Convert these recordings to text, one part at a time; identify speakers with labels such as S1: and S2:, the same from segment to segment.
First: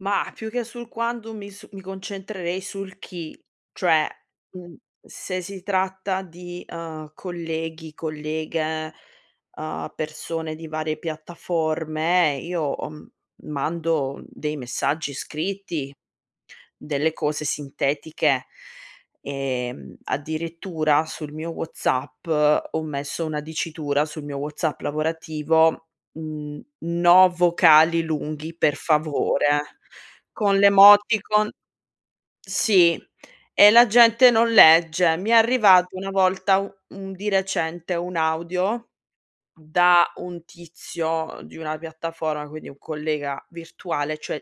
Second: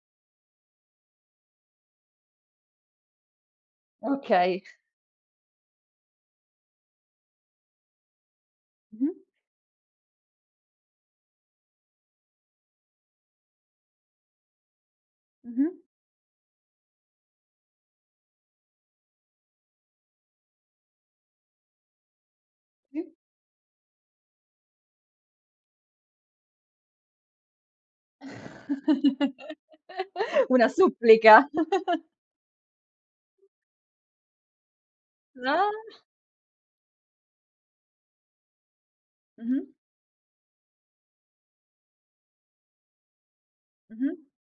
S1: Mah, più che sul quando mi su mi concentrerei sul chi, cioè,
S2: Okay.
S1: mhmm, se si tratta di, uhm, colleghi, colleghe,
S2: Mh-mh.
S1: uhm, persone di varie piattaforme, io ho m mando dei messaggi
S2: Mh-mh.
S1: scritti, delle cose sintetiche. Ehm, addirittura sul mio WhatsApp ho
S2: Sì.
S1: messo una dicitura sul mio WhatsApp lavorativo n-no vocali lunghi per favore, con
S2: Una supplica.
S1: l'emoticon sì e la gente non legge. Mi è
S2: Ah.
S1: arrivato una volta u un di recente un audio
S2: Mh-mh.
S1: da un tizio di una piattaforma, quindi un collega virtuale,
S2: Mh-mh.
S1: cioè,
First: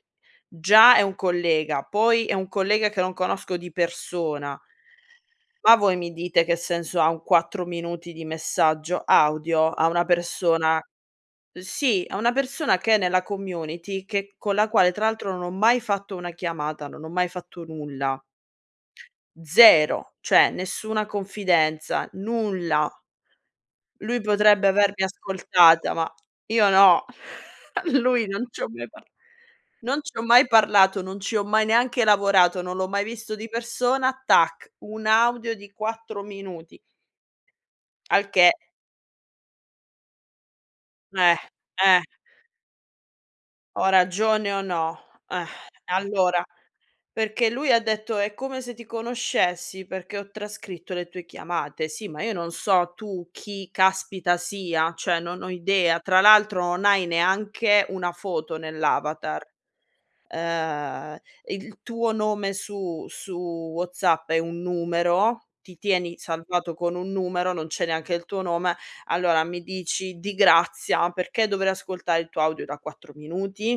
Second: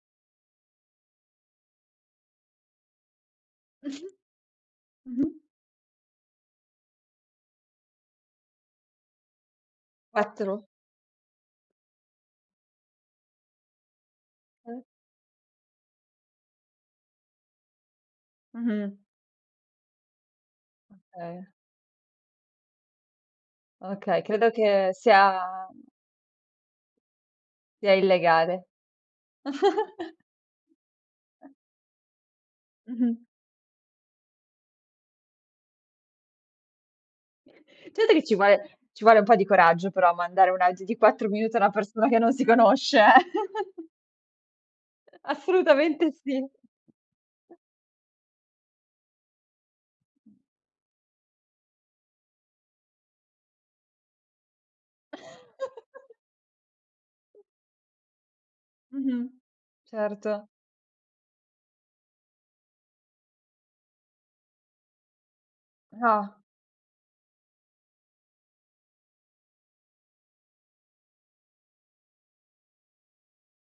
S1: già è un collega, poi è un collega che non conosco di persona
S2: Mh-mh.
S1: ma voi mi dite che senso ha un 4 minuti di messaggio audio a una
S2: 4?
S1: persona sì, a una persona che è nella community che con la
S2: Eh.
S1: quale tra l'altro non ho mai fatto una chiamata, non ho mai fatto nulla.
S2: Mh-mh.
S1: 0, cioè nessuna
S2: Okay.
S1: confidenza, nulla. Lui
S2: Okay, credo
S1: potrebbe
S2: che
S1: avermi
S2: sia
S1: ascoltata, ma io no,
S2: sia
S1: lui non
S2: illegale.
S1: c'ho mai parl non c'ho mai parlato, non ci ho mai neanche lavorato, non l'ho mai
S2: Mh-mh.
S1: visto di persona, tac, un audio di 4 minuti.
S2: Certo che
S1: Al
S2: ci
S1: che
S2: vuole ci vuole un po' di coraggio però a mandare un audio di 4
S1: Eh,
S2: minuti a una
S1: eh.
S2: persona che non si conosce, eh.
S1: Ho ragione o no? Eh,
S2: Assolutamente
S1: allora
S2: sì.
S1: perché lui ha detto: "È come se ti conoscessi, perché ho trascritto le tue chiamate". Sì, ma io non so tu chi caspita sia, cioè non ho idea. Tra l'altro non hai neanche una foto
S2: Mh-mh,
S1: nell'avatar.
S2: certo.
S1: Ehm, il tuo nome su su WhatsApp è un numero, ti tieni
S2: Ah.
S1: salvato con un numero, non c'è neanche il tuo nome, allora mi dici di grazia perché dovrei ascoltare il tuo audio da 4 minuti?